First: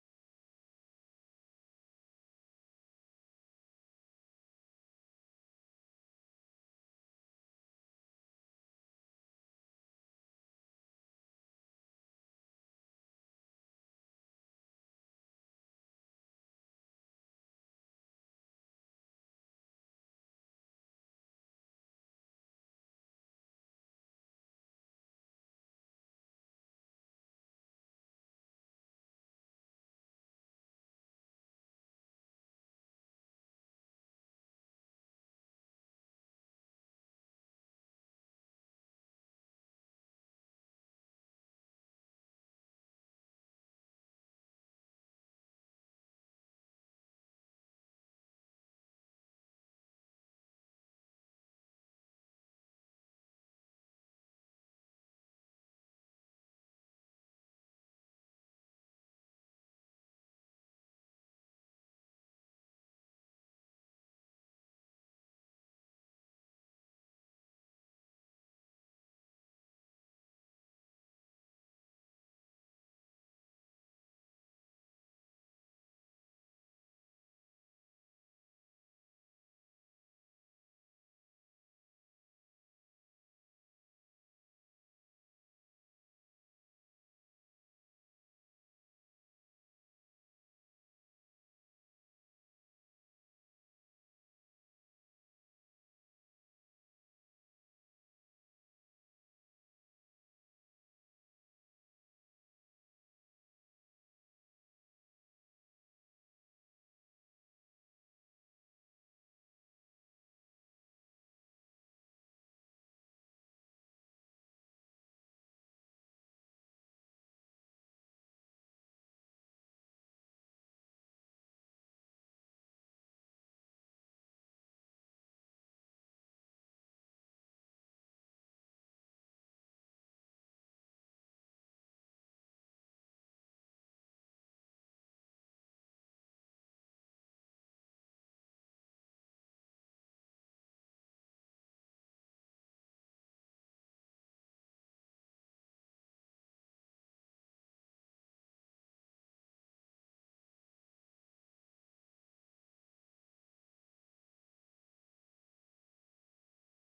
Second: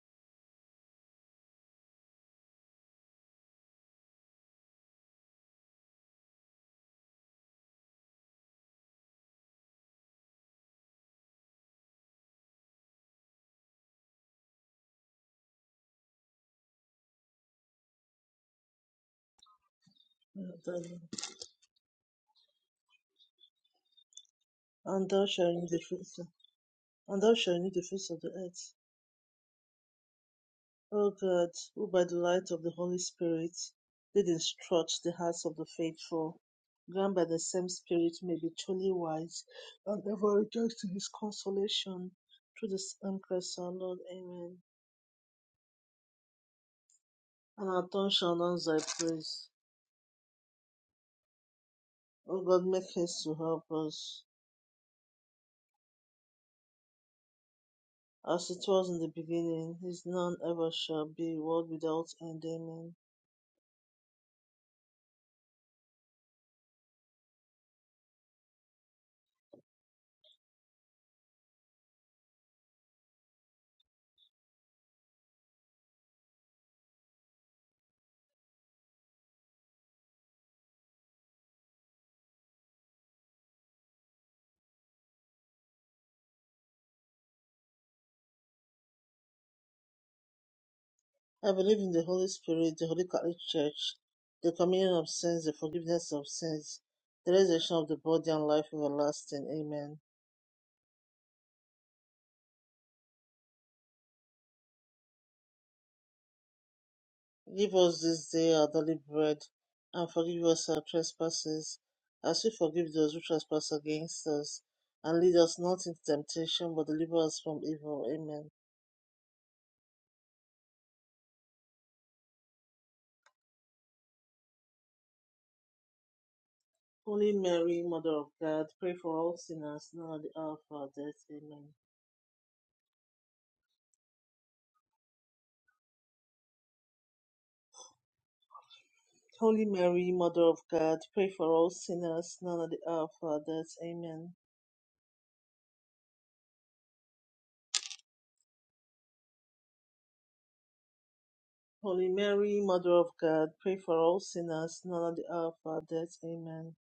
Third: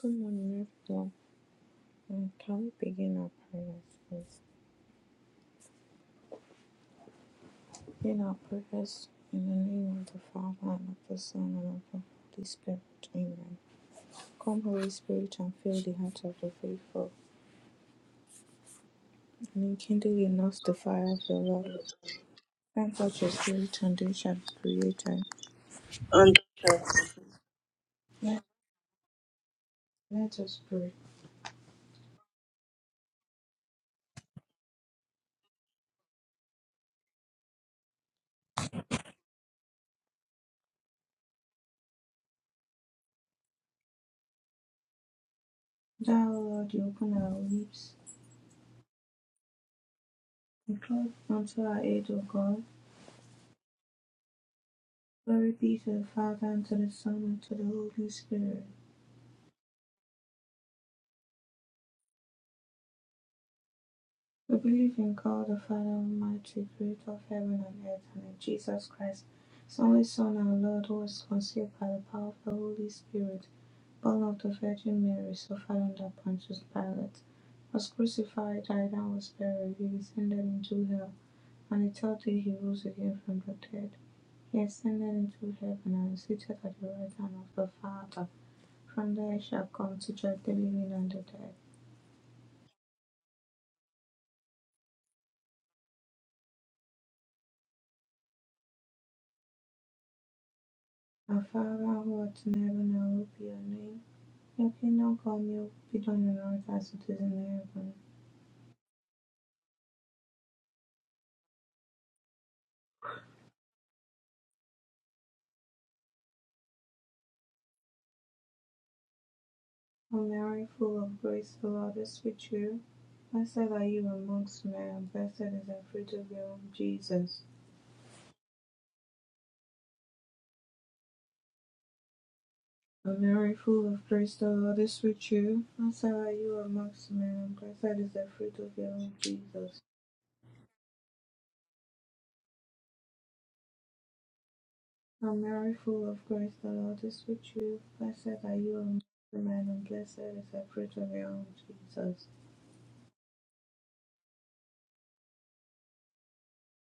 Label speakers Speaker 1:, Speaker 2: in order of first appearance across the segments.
Speaker 1: Good morning, everyone. Um, Can we begin our prayers, please? Begin our prayers in the name of the Father, and of the Son, and of the Holy Spirit. Amen. Come, Holy Spirit, and fill the hearts of the faithful, and enkindle in us the fire
Speaker 2: And
Speaker 1: of your love. Send forth your Spirit, and they shall be created.
Speaker 2: thou shalt renew the face of, and thou shalt renew the face of the
Speaker 1: Let,
Speaker 2: earth.
Speaker 1: let us pray.
Speaker 2: O God, who by the light of the Holy Spirit did instruct the hearts of the faithful, grant by the same Spirit may be truly wise, and ever rejoice in His consolation through the same Christ our Lord. Amen.
Speaker 1: Thou, O Lord, you open our
Speaker 2: And our
Speaker 1: lips,
Speaker 2: tongue shall announce Thy praise.
Speaker 1: and call unto our aid, O
Speaker 2: O
Speaker 1: God.
Speaker 2: God, make haste to help us,
Speaker 1: Glory be to the Father, and to the Son, and to the Holy
Speaker 2: as
Speaker 1: Spirit
Speaker 2: it was in the beginning, is none ever shall be, world without end. Amen.
Speaker 1: We believe in God the Father Almighty, creator of heaven and earth, and in Jesus Christ, his only Son, our Lord, who was conceived by the power of the Holy Spirit, born of the Virgin Mary, suffered under Pontius Pilate, was crucified, died, and was buried. He descended into hell, and the third day he rose again from the dead. He ascended into heaven and is seated at the right hand of the Father. From there he shall come to judge the living and the dead.
Speaker 2: I believe in the Holy Spirit, the Holy Catholic Church, the communion of sins, the forgiveness of sins, the resurrection of the body, and life everlasting. Amen.
Speaker 1: Our Father who art in heaven, hallowed be your name. If you know God, you will be done on earth as it is in
Speaker 2: Give
Speaker 1: heaven.
Speaker 2: us this day our daily bread, and forgive us our trespasses, as we forgive those who trespass against us. And lead us not into temptation, but deliver us from evil. Amen.
Speaker 1: O Mary, full of grace, the Lord is with you. Blessed are you amongst men, and blessed is the fruit of your womb,
Speaker 2: Holy
Speaker 1: Jesus.
Speaker 2: Mary, Mother of God, pray for all sinners now and at the hour of our death. Amen.
Speaker 1: O Mary, full of grace, the Lord is with you. Blessed are you amongst men, and blessed is the fruit of your womb,
Speaker 2: Holy
Speaker 1: Jesus.
Speaker 2: Mary, Mother of God, pray for us sinners, now and at the hour of our death. Amen.
Speaker 1: O Mary, full of grace, the Lord is with you. Blessed are you amongst men, and blessed is the fruit of your womb,
Speaker 2: Holy
Speaker 1: Jesus.
Speaker 2: Mary, Mother of God, pray for us sinners, now and at the hour of our death. Amen.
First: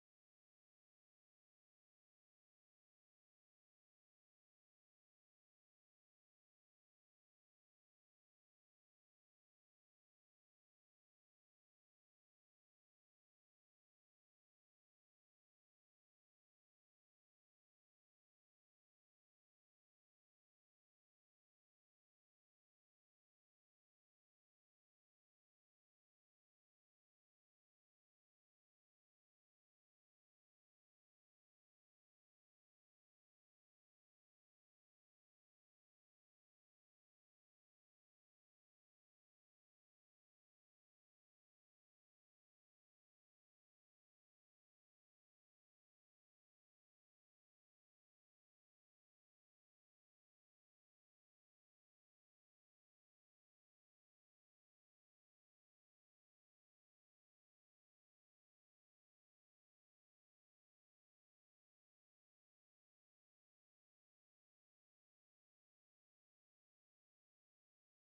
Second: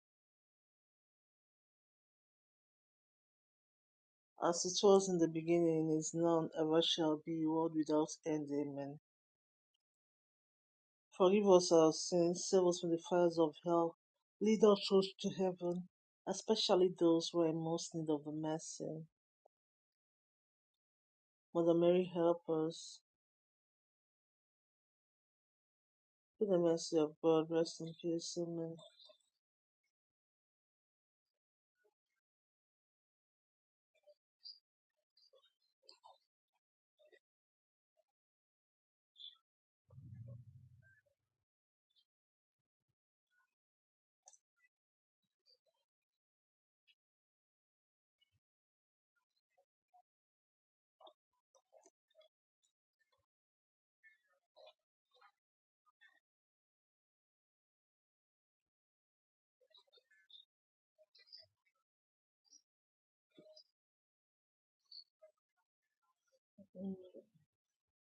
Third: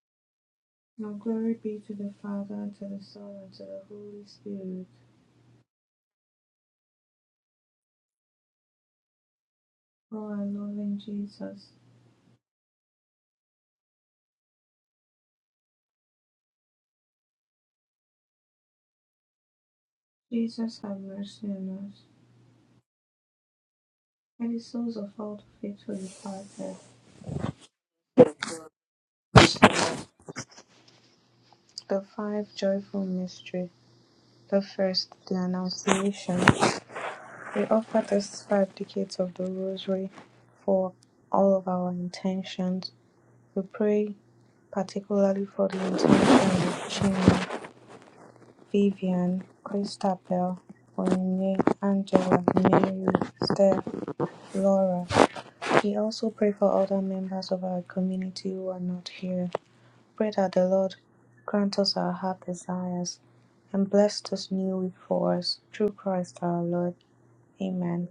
Speaker 1: Now glory be to the Father, and to the Son, and to the Holy
Speaker 2: As
Speaker 1: Spirit
Speaker 2: it was in the beginning, is now, and ever shall be, world without end. Amen.
Speaker 1: O our loving
Speaker 2: Forgive
Speaker 1: Jesus,
Speaker 2: us our sins, save us from the fires of hell, lead us souls to heaven, especially those who are in most need of the mercy.
Speaker 1: Jesus have mercy
Speaker 2: Mother
Speaker 1: on us.
Speaker 2: Mary, help us.
Speaker 1: And the souls of all the faithful
Speaker 2: Through the
Speaker 1: departed.
Speaker 2: mercy of God, rest in peace. Amen.
Speaker 1: The five joyful mysteries. The first, the Annunciation. We offer this five decades of the Rosary for all of our intentions. We pray particularly for the intention of Chima, Vivian, Christabel, Onyinye, Angela, Mary, Steph, Laura, We also pray for other members of our community who are not here. Pray that the Lord grant us our heart desires and bless this new week for us through Christ our Lord. Amen.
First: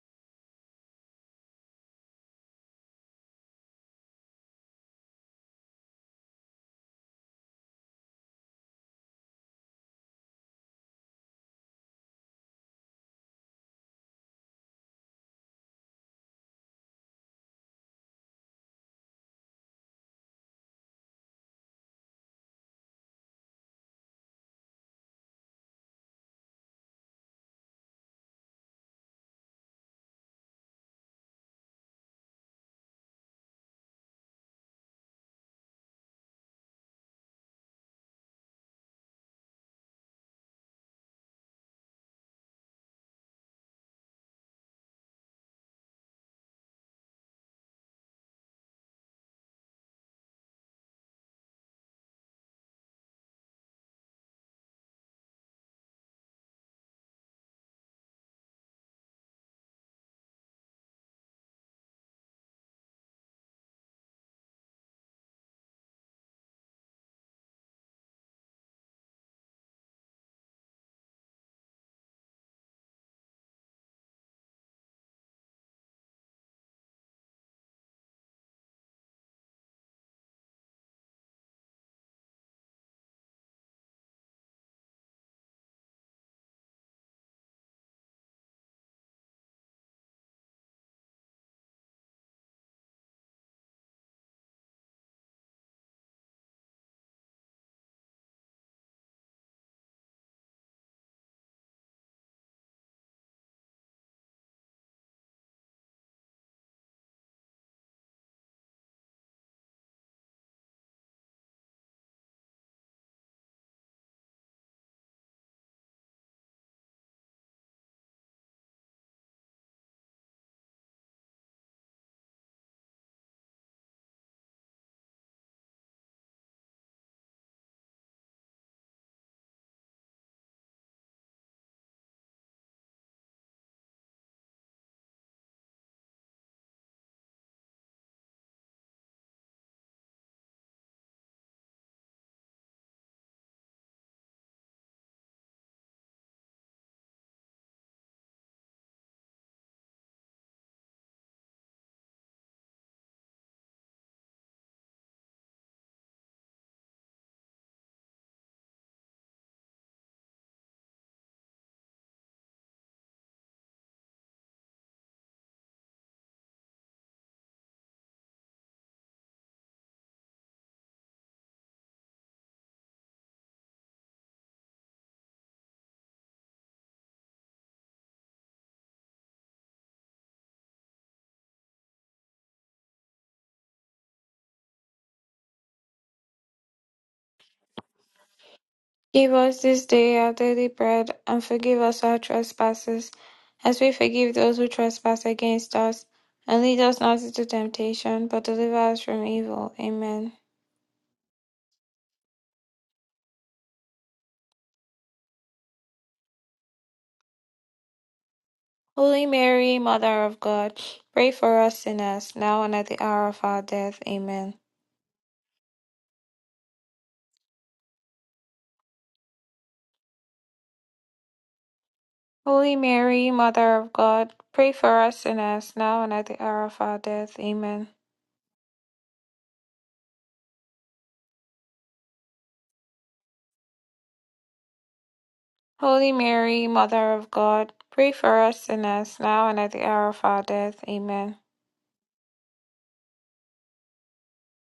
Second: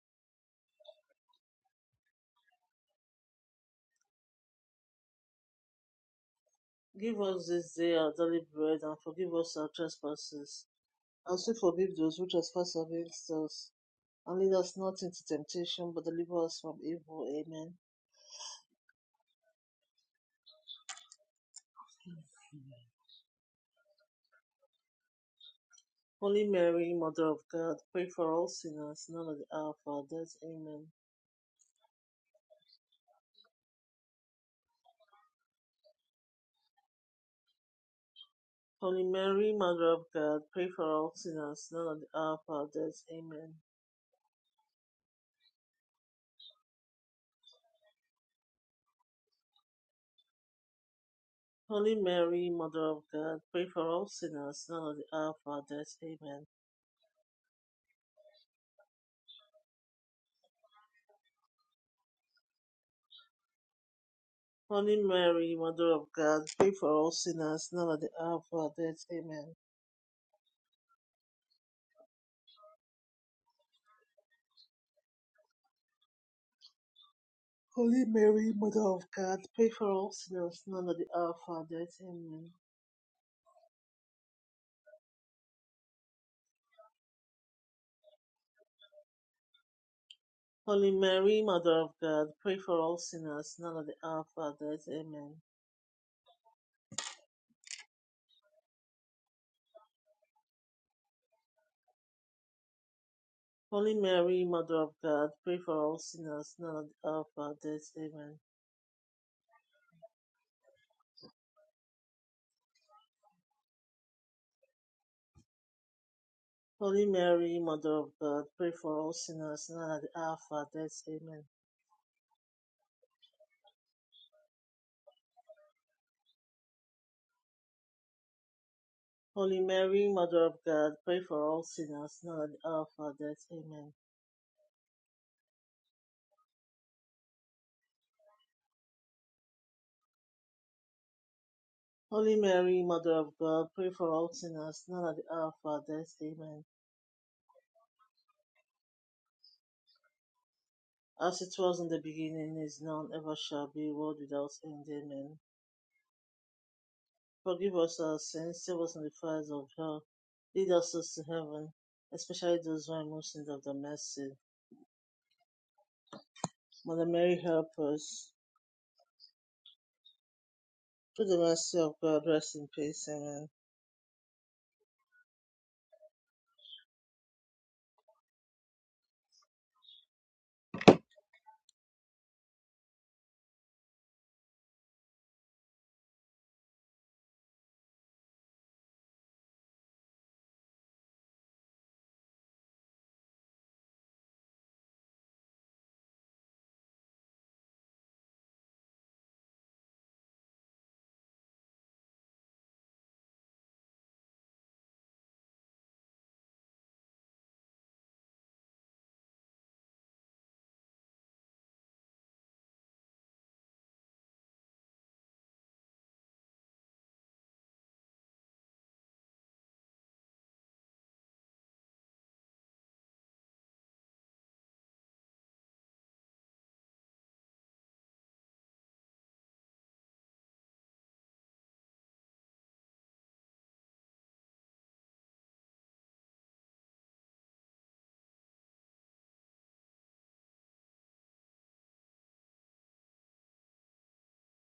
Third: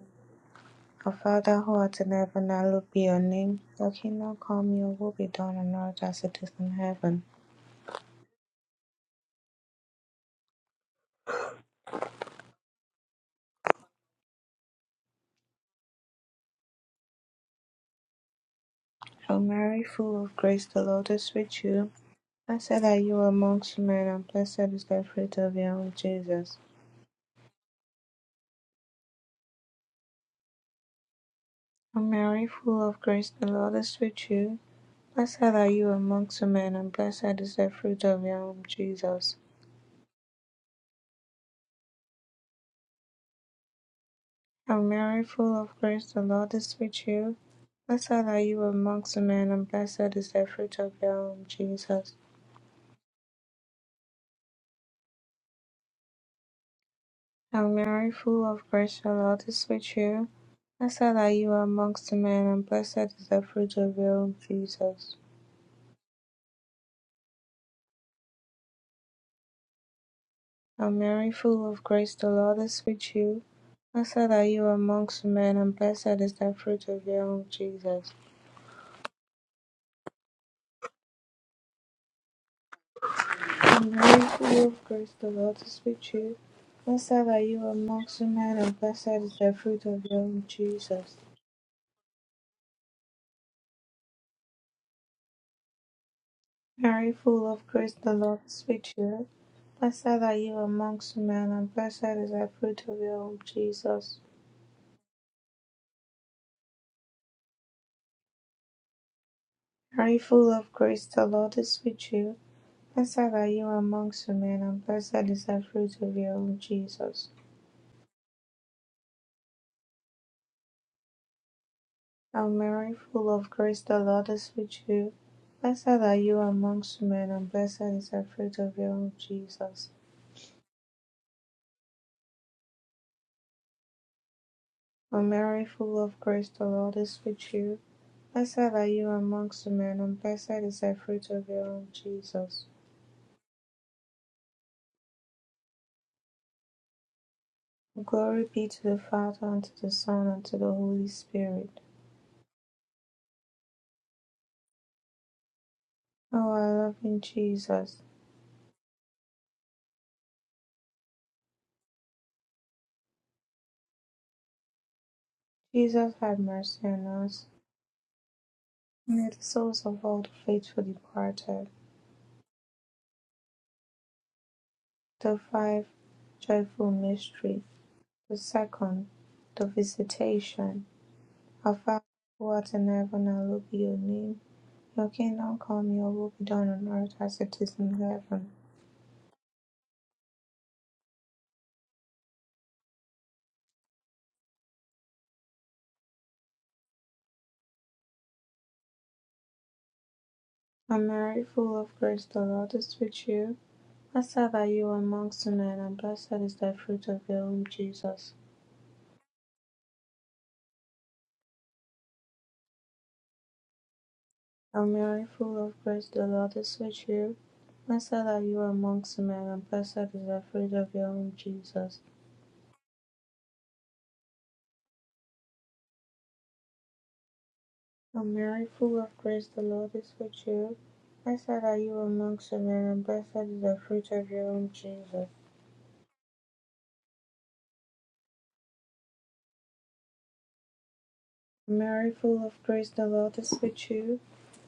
Speaker 1: Our Father who art in heaven, hallowed be your name. Your kingdom come, your will be done on earth as it is in
Speaker 2: Give
Speaker 1: heaven.
Speaker 2: us this day our daily bread, and forgive us our trespasses, as we forgive those who trespass against us. And lead us not into temptation, but deliver us from evil. Amen.
Speaker 1: Hail Mary, full of grace, the Lord is with you. Blessed are you amongst men, and blessed is the fruit of your womb,
Speaker 2: Holy
Speaker 1: Jesus.
Speaker 2: Mary, Mother of God, pray for all sinners, now and at the hour of our death. Amen.
Speaker 1: Hail Mary, full of grace, the Lord is with you. Blessed are you amongst men, and blessed is the fruit of your womb,
Speaker 2: Holy
Speaker 1: Jesus.
Speaker 2: Mary, Mother of God, pray for all sinners, now and at the hour of our death. Amen.
Speaker 1: Hail Mary, full of grace, the Lord is with you. Blessed are you amongst men, and blessed is the fruit of your womb,
Speaker 2: Holy
Speaker 1: Jesus.
Speaker 2: Mary, Mother of God, pray for all sinners, now and at the hour of our death. Amen.
Speaker 1: Hail Mary, full of grace, the Lord is with you. Blessed are you amongst men, and blessed is the fruit of your womb,
Speaker 2: Holy
Speaker 1: Jesus.
Speaker 2: Mary, Mother of God, pray for all sinners, now at the hour of our death. Amen.
Speaker 1: Hail Mary, full of grace, the Lord is with you. Blessed are you amongst men, and blessed is the fruit of your womb,
Speaker 2: Holy
Speaker 1: Jesus.
Speaker 2: Mary, Mother of God, pray for all sinners, now at the hour of our death. Amen.
Speaker 1: And very full of grace, the Lord is with you. Blessed are you amongst women, and blessed is the fruit of your womb,
Speaker 2: Holy
Speaker 1: Jesus.
Speaker 2: Mary, Mother of God, pray for all sinners, now at the hour of our death. Amen.
Speaker 1: Mary, full of grace, the Lord is with you. Blessed are you amongst women, and blessed is the fruit of your womb,
Speaker 2: Holy
Speaker 1: Jesus.
Speaker 2: Mary, Mother of God, pray for all sinners, now at the hour of our death. Amen.
Speaker 1: Mary, full of grace, the Lord is with you. Blessed are you amongst women, and blessed is the fruit of your womb,
Speaker 2: Holy
Speaker 1: Jesus.
Speaker 2: Mary, Mother of God, pray for all sinners, now at the hour of our death. Amen.
Speaker 1: O Mary, full of grace, the Lord is with you. Blessed are you amongst men, and blessed is the fruit of your womb,
Speaker 2: Holy
Speaker 1: Jesus.
Speaker 2: Mary, Mother of God, pray for all sinners, now at the hour of our death. Amen.
Speaker 1: O Mary, full of grace, the Lord is with you. Blessed are you amongst men, and blessed is the fruit of your womb,
Speaker 2: Holy
Speaker 1: Jesus.
Speaker 2: Mary, Mother of God, pray for all sinners, now at the hour of our death. Amen.
Speaker 1: Glory be to the Father, and to the Son, and to the Holy
Speaker 2: As it
Speaker 1: Spirit.
Speaker 2: was in the beginning, is now, and ever shall be, world without end. Amen.
Speaker 1: O our loving
Speaker 2: Forgive us
Speaker 1: Jesus,
Speaker 2: our sins, save us from the fires of hell, lead us to heaven, especially those who are most in need of the mercy.
Speaker 1: Jesus, have mercy
Speaker 2: Mother
Speaker 1: on
Speaker 2: Mary,
Speaker 1: us.
Speaker 2: help us.
Speaker 1: May the souls of all the faithful
Speaker 2: Through the
Speaker 1: departed,
Speaker 2: mercy of God, rest in peace. Amen.
Speaker 1: the five joyful mysteries. The second, the visitation. Our Father who art in heaven, hallowed be your name. Your kingdom come, your will be done on earth as it is in heaven.
Speaker 3: Give us this day our daily bread, and forgive us our trespasses, as we forgive those who trespass against us. And lead us not into temptation, but deliver us from evil. Amen.
Speaker 1: And Mary, full of grace, the Lord is with you. Blessed are you amongst women, and blessed is the fruit of your womb, Jesus.
Speaker 3: Holy Mary, Mother of God, pray for us sinners, now and at the hour of our death. Amen.
Speaker 1: Hail Mary, full of grace, the Lord is with you. Blessed are you amongst women, and blessed is the fruit of your womb, Jesus.
Speaker 3: Holy Mary, Mother of God, pray for us sinners, now and at the hour of our death. Amen.
Speaker 1: O Mary, full of grace, the Lord is with you. Blessed are you amongst women, and blessed is the fruit of your womb, Jesus.
Speaker 3: Holy Mary, Mother of God, pray for us sinners, now and at the hour of our death. Amen.
Speaker 1: Mary, full of grace, the Lord is with you.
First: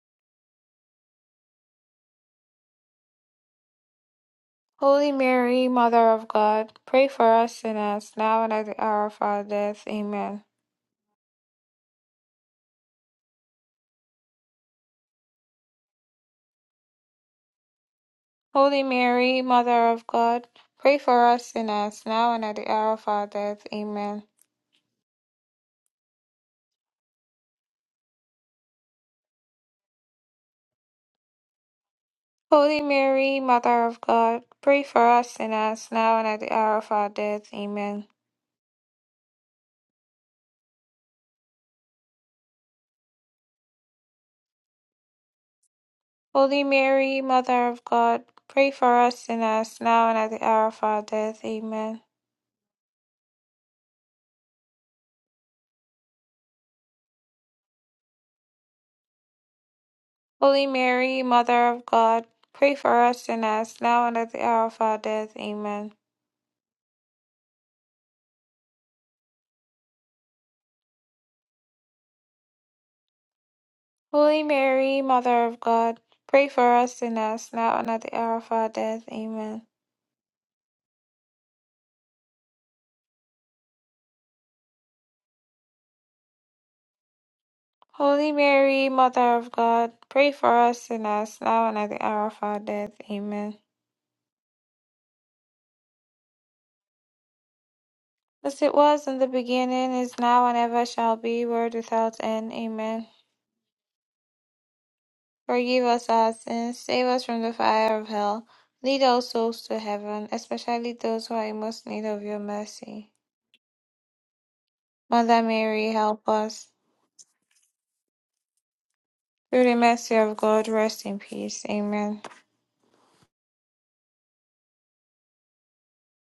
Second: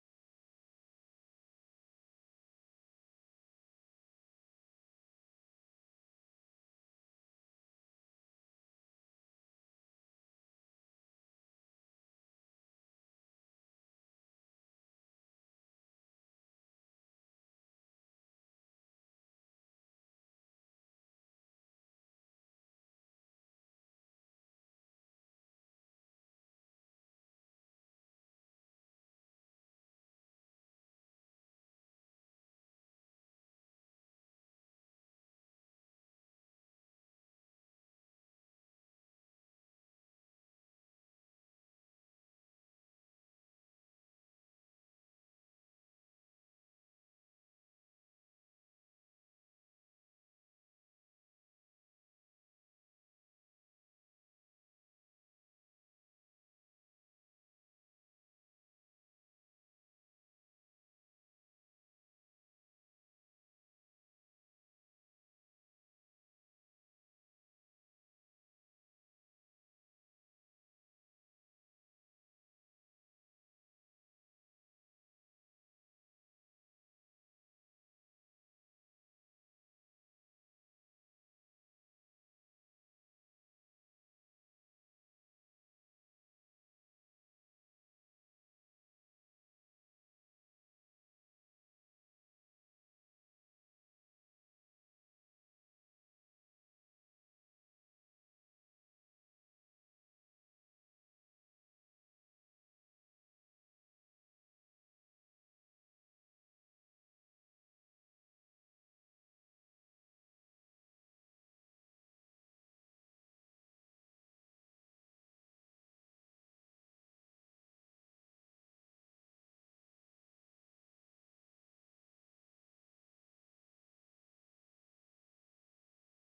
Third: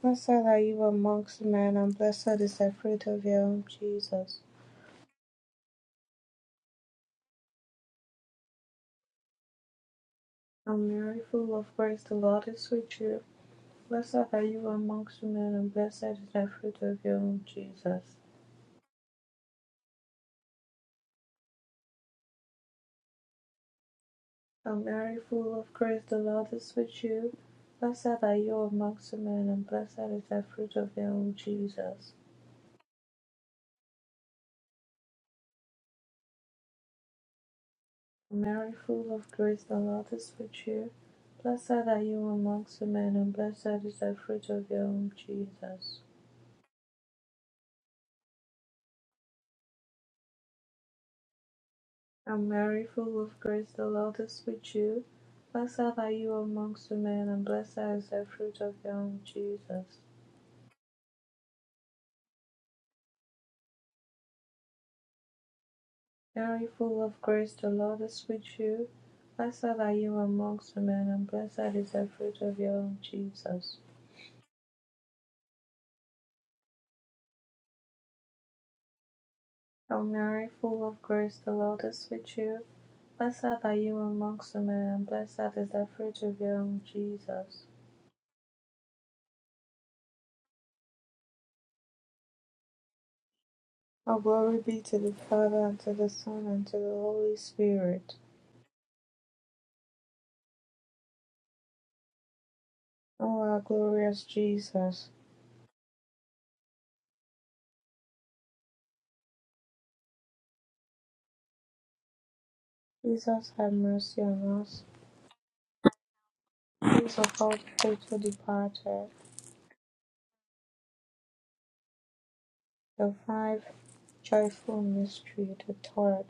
Speaker 1: Blessed are you amongst men, and blessed is the fruit of your womb, Jesus.
Speaker 3: Holy Mary, Mother of God, pray for us sinners, now and at the hour of our death. Amen.
Speaker 1: O Mary, full of grace, the Lord is with you. Blessed are you amongst women, and blessed is the fruit of your womb, Jesus.
Speaker 3: Holy Mary, Mother of God, pray for us sinners, now and at the hour of our death. Amen.
Speaker 1: O Mary, full of grace, the Lord is with you. Blessed are you amongst women, and blessed is the fruit of your womb, Jesus.
Speaker 3: Holy Mary, Mother of God, pray for us sinners, now and at the hour of our death. Amen.
Speaker 1: O Mary, full of grace, the Lord is with you. Blessed are you amongst women, and blessed is the fruit of your womb, Jesus.
Speaker 3: Holy Mary, Mother of God, pray for us sinners, now and at the hour of our death. Amen.
Speaker 1: And Mary, full of grace, the Lord is with you. Blessed are you amongst women, and blessed is the fruit of your womb, Jesus.
Speaker 3: Holy Mary, Mother of God, pray for us sinners, now and at the hour of our death. Amen.
Speaker 1: Now you full of grace, the Lord is with you. Blessed are you amongst women, and blessed is the fruit of your womb, Jesus.
Speaker 3: Holy Mary, Mother of God, pray for us sinners, now and at the hour of our death. Amen.
Speaker 1: Hail Mary, full of grace, the Lord is with you. Blessed are you amongst women, and blessed is the fruit of your womb, Jesus.
Speaker 3: Holy Mary, Mother of God, pray for us sinners, now and at the hour of our death. Amen.
Speaker 1: All glory be to the Father, and to the Son, and to the Holy Spirit.
Speaker 3: As it was in the beginning, is now, and ever shall be, world without end. Amen.
Speaker 1: O our glorious Jesus,
Speaker 3: Forgive us our sins, save us from the fire of hell. Lead all souls to heaven, especially those who are in most need of your mercy.
Speaker 1: Jesus have mercy on us.
Speaker 3: Mother Mary, help us.
Speaker 1: Peace of all faithful departed.
Speaker 3: Through the mercy of God, rest in peace. Amen.
Speaker 1: The five joyful mystery, the third.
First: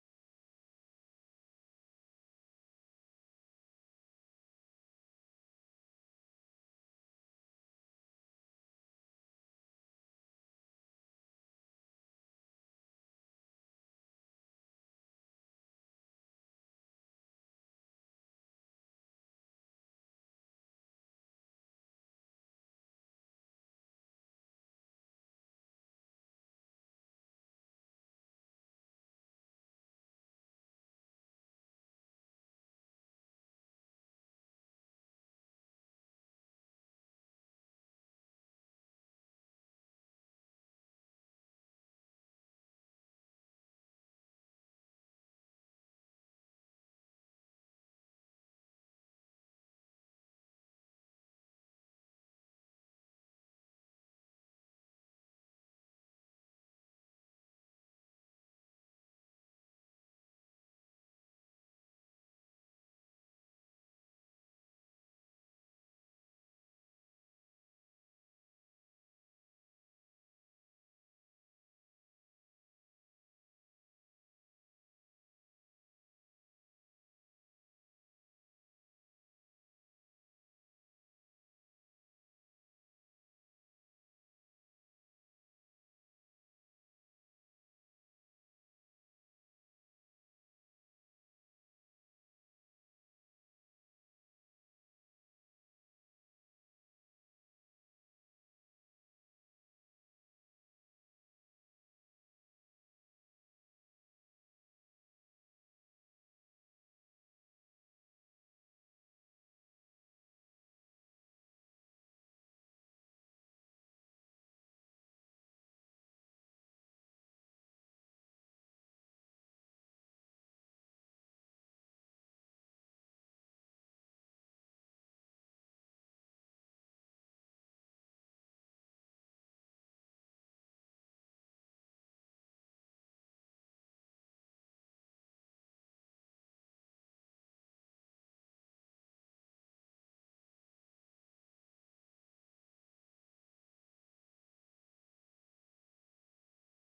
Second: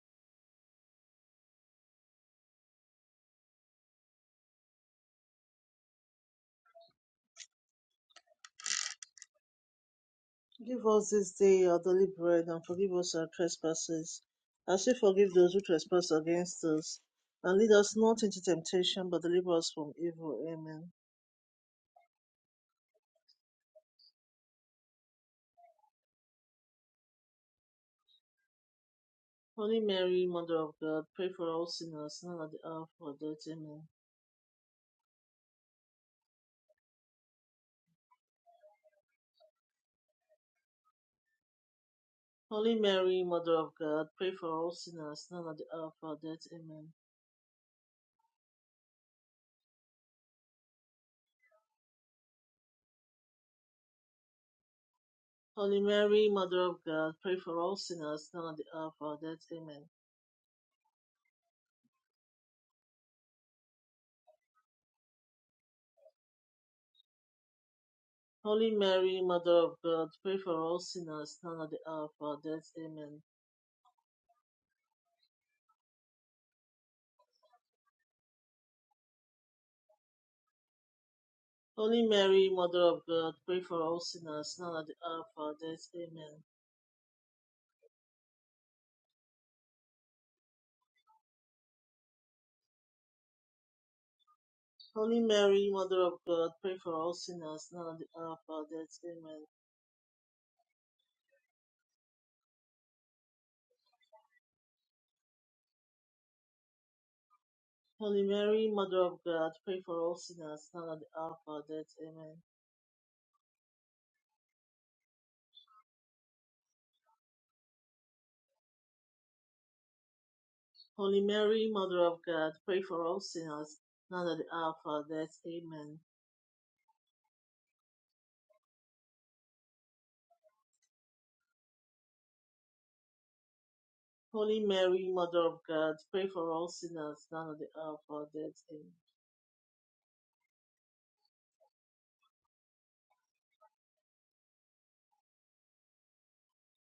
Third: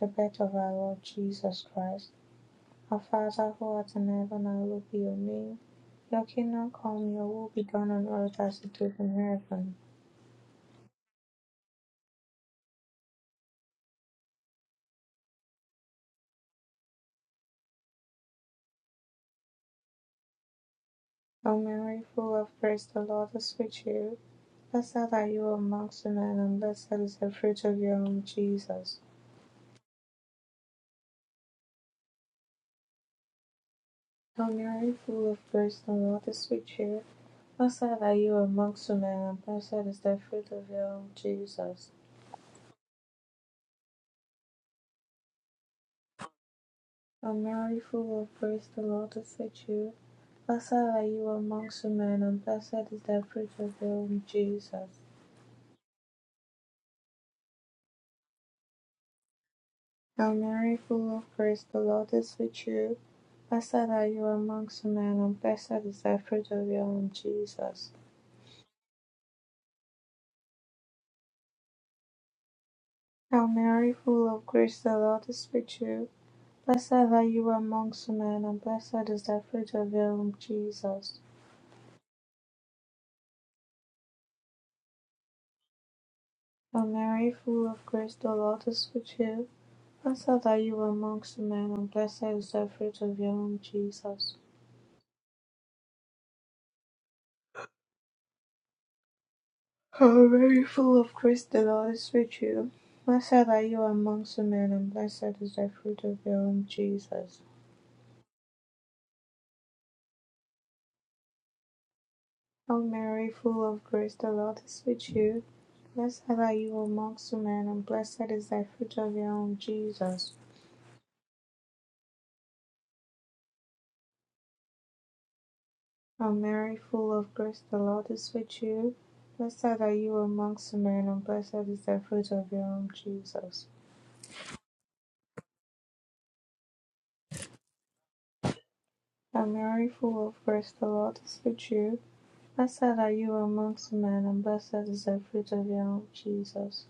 Speaker 1: the birth of our Lord Jesus Christ. Our Father who art in heaven, hallowed be your name. Your kingdom come, your will be done on earth as it is in heaven.
Speaker 2: Give us this day our daily bread, and forgive us our trespasses, as we forgive those who trespass against us. And lead us not into temptation, but deliver us from evil. Amen.
Speaker 1: O Mary, full of grace, the Lord is with you. Blessed are you amongst women, and blessed is the fruit of your womb, Jesus.
Speaker 2: Holy Mary, Mother of God, pray for all sinners, now and at the hour of our death. Amen.
Speaker 1: O Mary, full of grace, the Lord is with you. Blessed are you amongst women, and blessed is the fruit of your womb, Jesus.
Speaker 2: Holy Mary, Mother of God, pray for all sinners, now and at the hour of our death. Amen.
Speaker 1: O Mary, full of grace, the Lord is with you. Blessed are you amongst men, and blessed is the fruit of your womb, Jesus.
Speaker 2: Holy Mary, Mother of God, pray for all sinners, now and at the hour of our death. Amen.
Speaker 1: Hail Mary, full of grace, the Lord is with you. Blessed are you amongst men, and blessed is the fruit of your womb, Jesus.
Speaker 2: Holy Mary, Mother of God, pray for all sinners, now and at the hour of our death. Amen.
Speaker 1: Hail Mary, full of grace, the Lord is with you. Blessed are you amongst men, and blessed is the fruit of your womb, Jesus.
Speaker 2: Holy Mary, Mother of God, pray for all sinners now at the hour of our death. Amen.
Speaker 1: Hail Mary, full of grace, the Lord is with you. Blessed are you amongst men, and blessed is the fruit of your womb, Jesus.
Speaker 2: Holy Mary, Mother of God, pray for all sinners now at the hour of our death. Amen.
Speaker 1: How very full of grace the Lord is with you. Blessed are you amongst women, and blessed is the fruit of your womb, Jesus.
Speaker 2: Holy Mary, Mother of God, pray for all sinners now at the hour of our death. Amen.
Speaker 1: Hail Mary, full of grace, the Lord is with you. Blessed are you amongst women, and blessed is the fruit of your womb, Jesus.
Speaker 2: Holy Mary, Mother of God, pray for all sinners now at the hour of our death. Amen.
Speaker 1: Hail Mary, full of grace, the Lord is with you. Blessed are you amongst women, and blessed is the fruit of your womb, Jesus.
Speaker 2: Holy Mary, Mother of God, pray for all sinners now at the hour of our death. Amen.
Speaker 1: Hail Mary, full of grace, the Lord is with you. Blessed are you amongst men, and blessed is the fruit of your womb, Jesus.